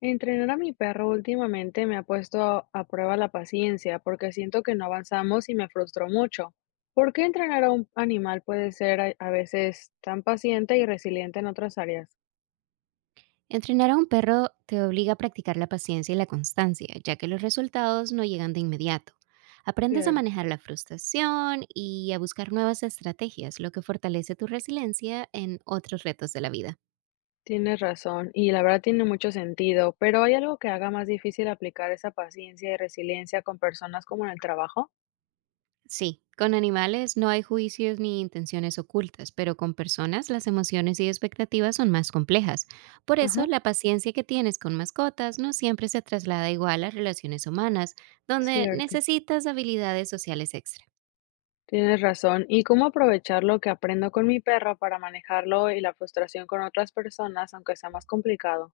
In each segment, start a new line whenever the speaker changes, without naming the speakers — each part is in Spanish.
Entrenar a mi perro últimamente me ha puesto a prueba la paciencia porque siento que no avanzamos y me frustró mucho. ¿Por qué entrenar a un animal puede ser a veces tan paciente y resiliente en otras áreas?
Entrenar a un perro te obliga a practicar la paciencia y la constancia, ya que los resultados no llegan de inmediato. Aprendes a
Cierto,
manejar la frustración y a buscar nuevas estrategias, lo que fortalece tu resiliencia en otros retos de la vida.
tienes razón y la verdad tiene mucho sentido, pero ¿hay algo que haga más difícil aplicar esa paciencia y resiliencia con personas como en el trabajo?
Sí, con animales no hay juicios ni intenciones ocultas, pero con personas las emociones y expectativas son más complejas. Por eso,
Ajá,
la paciencia que tienes con mascotas no siempre se traslada igual a relaciones humanas, donde
cierto,
necesitas habilidades sociales extra.
tienes razón. ¿Y cómo aprovechar lo que aprendo con mi perro para manejarlo y la frustración con otras personas, aunque sea más complicado?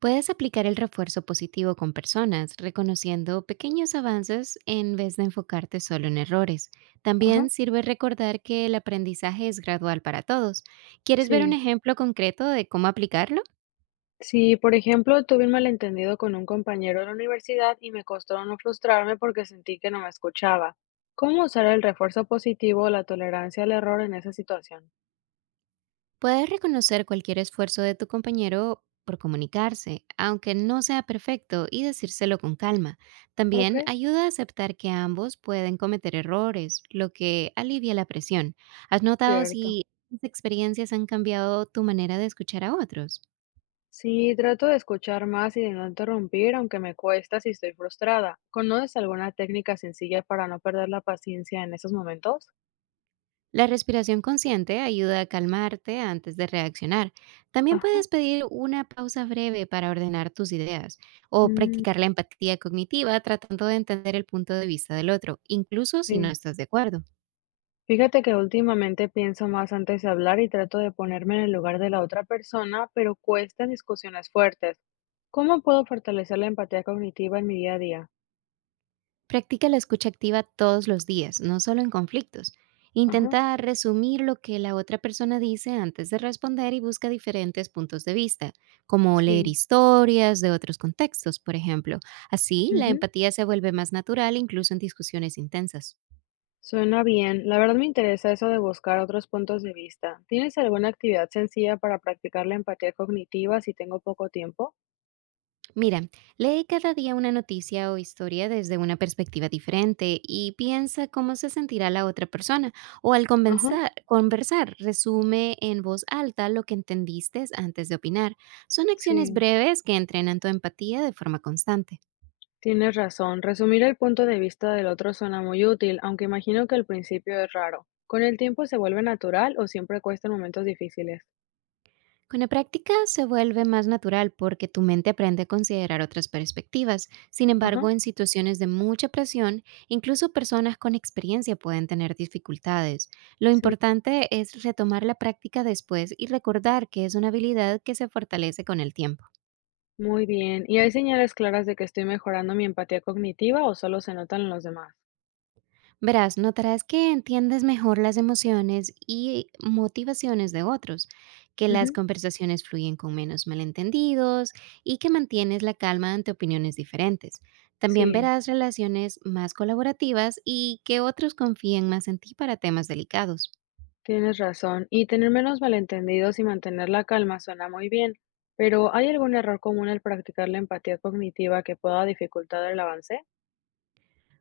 Puedes aplicar el refuerzo positivo con personas, reconociendo pequeños avances en vez de enfocarte solo en errores. También
Ajá.
sirve recordar que el aprendizaje es gradual para todos. ¿Quieres ver un
Sí,
ejemplo concreto de cómo aplicarlo?
sí, por ejemplo, tuve un malentendido con un compañero de la universidad y me costó no frustrarme porque sentí que no me escuchaba. ¿Cómo usar el refuerzo positivo o la tolerancia al error en esa situación?
Puedes reconocer cualquier esfuerzo de tu compañero por comunicarse, aunque no sea perfecto, y decírselo con calma.
Ok,
También ayuda a aceptar que ambos pueden cometer errores, lo que alivia la presión. ¿Has notado
cierto.
si estas experiencias han cambiado tu manera de escuchar a otros?
Sí, trato de escuchar más y de no interrumpir, aunque me cuesta si estoy frustrada. ¿Conoces alguna técnica sencilla para no perder la paciencia en esos momentos?
La respiración consciente ayuda a calmarte antes de reaccionar. También
Ajá.
puedes pedir una pausa breve para ordenar tus ideas o
mm,
practicar la empatía cognitiva tratando de entender el punto de vista del otro, incluso si no
sí.
estás de acuerdo.
Fíjate que últimamente pienso más antes de hablar y trato de ponerme en el lugar de la otra persona, pero cuesta en discusiones fuertes. ¿Cómo puedo fortalecer la empatía cognitiva en mi día a día?
Practica la escucha activa todos los días, no solo en conflictos.
Ajá,
Intenta resumir lo que la otra persona dice antes de responder y busca diferentes puntos de vista, como leer
sí.
historias de otros contextos, por ejemplo. Así, la
Ujú,
empatía se vuelve más natural incluso en discusiones intensas.
suena bien. La verdad me interesa eso de buscar otros puntos de vista. ¿Tienes alguna actividad sencilla para practicar la empatía cognitiva si tengo poco tiempo?
Mira, lee cada día una noticia o historia desde una perspectiva diferente y piensa cómo se sentirá la otra persona o al
Ajá,
conversar, resume en voz alta lo que entendiste antes de opinar. Son acciones
sí.
breves que entrenan tu empatía de forma constante.
Tienes razón, resumir el punto de vista del otro suena muy útil, aunque imagino que al principio es raro. ¿Con el tiempo se vuelve natural o siempre cuestan momentos difíciles?
Con la práctica se vuelve más natural porque tu mente aprende a considerar otras perspectivas. Sin
Ajá,
embargo, en situaciones de mucha presión, incluso personas con experiencia pueden tener dificultades. Lo
sí.
importante es retomar la práctica después y recordar que es una habilidad que se fortalece con el tiempo.
Muy bien. ¿Y hay señales claras de que estoy mejorando mi empatía cognitiva o solo se notan en los demás?
Verás, notarás que entiendes mejor las emociones y motivaciones de otros, que las
Ujú.
conversaciones fluyen con menos malentendidos y que mantienes la calma ante opiniones diferentes. También
Sí,
verás relaciones más colaborativas y que otros confíen más en ti para temas delicados.
tienes razón. Y tener menos malentendidos y mantener la calma suena muy bien, pero ¿hay algún error común al practicar la empatía cognitiva que pueda dificultar el avance?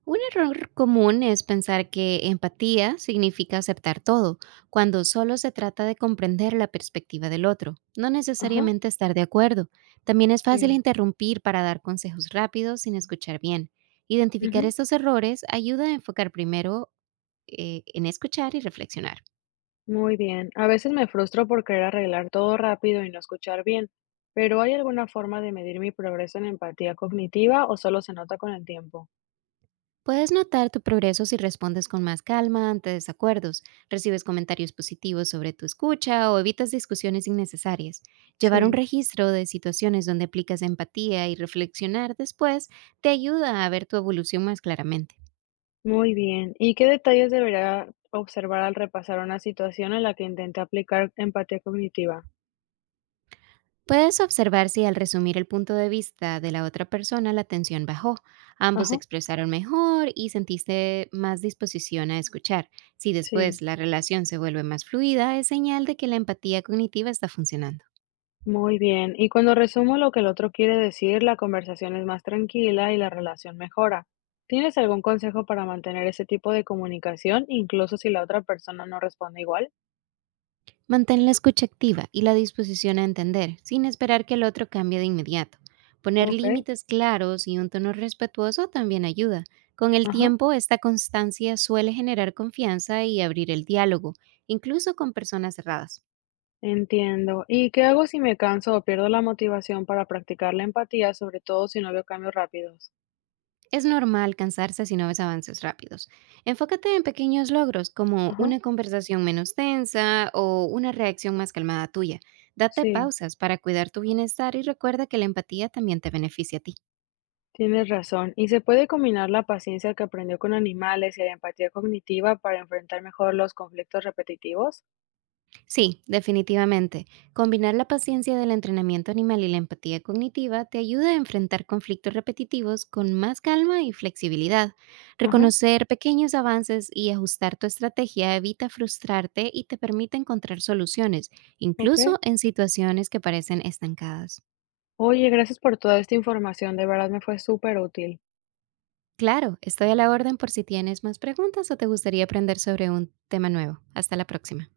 Un error común es pensar que empatía significa aceptar todo, cuando solo se trata de comprender la perspectiva del otro, no
Ajá,
necesariamente estar de acuerdo. También es fácil
sí.
interrumpir para dar consejos rápidos sin escuchar bien. Identificar
Ujú.
estos errores ayuda a enfocar primero en escuchar y reflexionar.
Muy bien. A veces me frustro por querer arreglar todo rápido y no escuchar bien, pero ¿hay alguna forma de medir mi progreso en empatía cognitiva o solo se nota con el tiempo?
Puedes notar tu progreso si respondes con más calma ante desacuerdos, recibes comentarios positivos sobre tu escucha o evitas discusiones innecesarias. Llevar un
Sí,
registro de situaciones donde aplicas empatía y reflexionar después te ayuda a ver tu evolución más claramente.
muy bien. ¿Y qué detalles debería observar al repasar una situación en la que intenté aplicar empatía cognitiva?
Puedes observar si al resumir el punto de vista de la otra persona la tensión bajó, ambos se
Ajá,
expresaron mejor y sentiste más disposición a escuchar. Si
sí,
después la relación se vuelve más fluida, es señal de que la empatía cognitiva está funcionando.
muy bien. Y cuando resumo lo que el otro quiere decir, la conversación es más tranquila y la relación mejora. ¿Tienes algún consejo para mantener ese tipo de comunicación, incluso si la otra persona no responde igual?
Mantén la escucha activa y la disposición a entender, sin esperar que el otro cambie de inmediato. Poner
Ok.
límites claros y un tono respetuoso también ayuda. Con el
Ajá,
tiempo, esta constancia suele generar confianza y abrir el diálogo, incluso con personas cerradas.
entiendo. ¿Y qué hago si me canso o pierdo la motivación para practicar la empatía, sobre todo si no veo cambios rápidos?
Es normal cansarse si no ves avances rápidos. Enfócate en pequeños logros, como
Ajá,
una conversación menos tensa o una reacción más calmada tuya. Date
sí,
pausas para cuidar tu bienestar y recuerda que la empatía también te beneficia a ti.
tienes razón. ¿Y se puede combinar la paciencia que aprendió con animales y la empatía cognitiva para enfrentar mejor los conflictos repetitivos?
Sí, definitivamente. Combinar la paciencia del entrenamiento animal y la empatía cognitiva te ayuda a enfrentar conflictos repetitivos con más calma y flexibilidad.
Ajá,
Reconocer pequeños avances y ajustar tu estrategia evita frustrarte y te permite encontrar soluciones, incluso
ok.
en situaciones que parecen estancadas.
Oye, gracias por toda esta información, de verdad me fue súper útil.
Claro, estoy a la orden por si tienes más preguntas o te gustaría aprender sobre un tema nuevo. Hasta la próxima.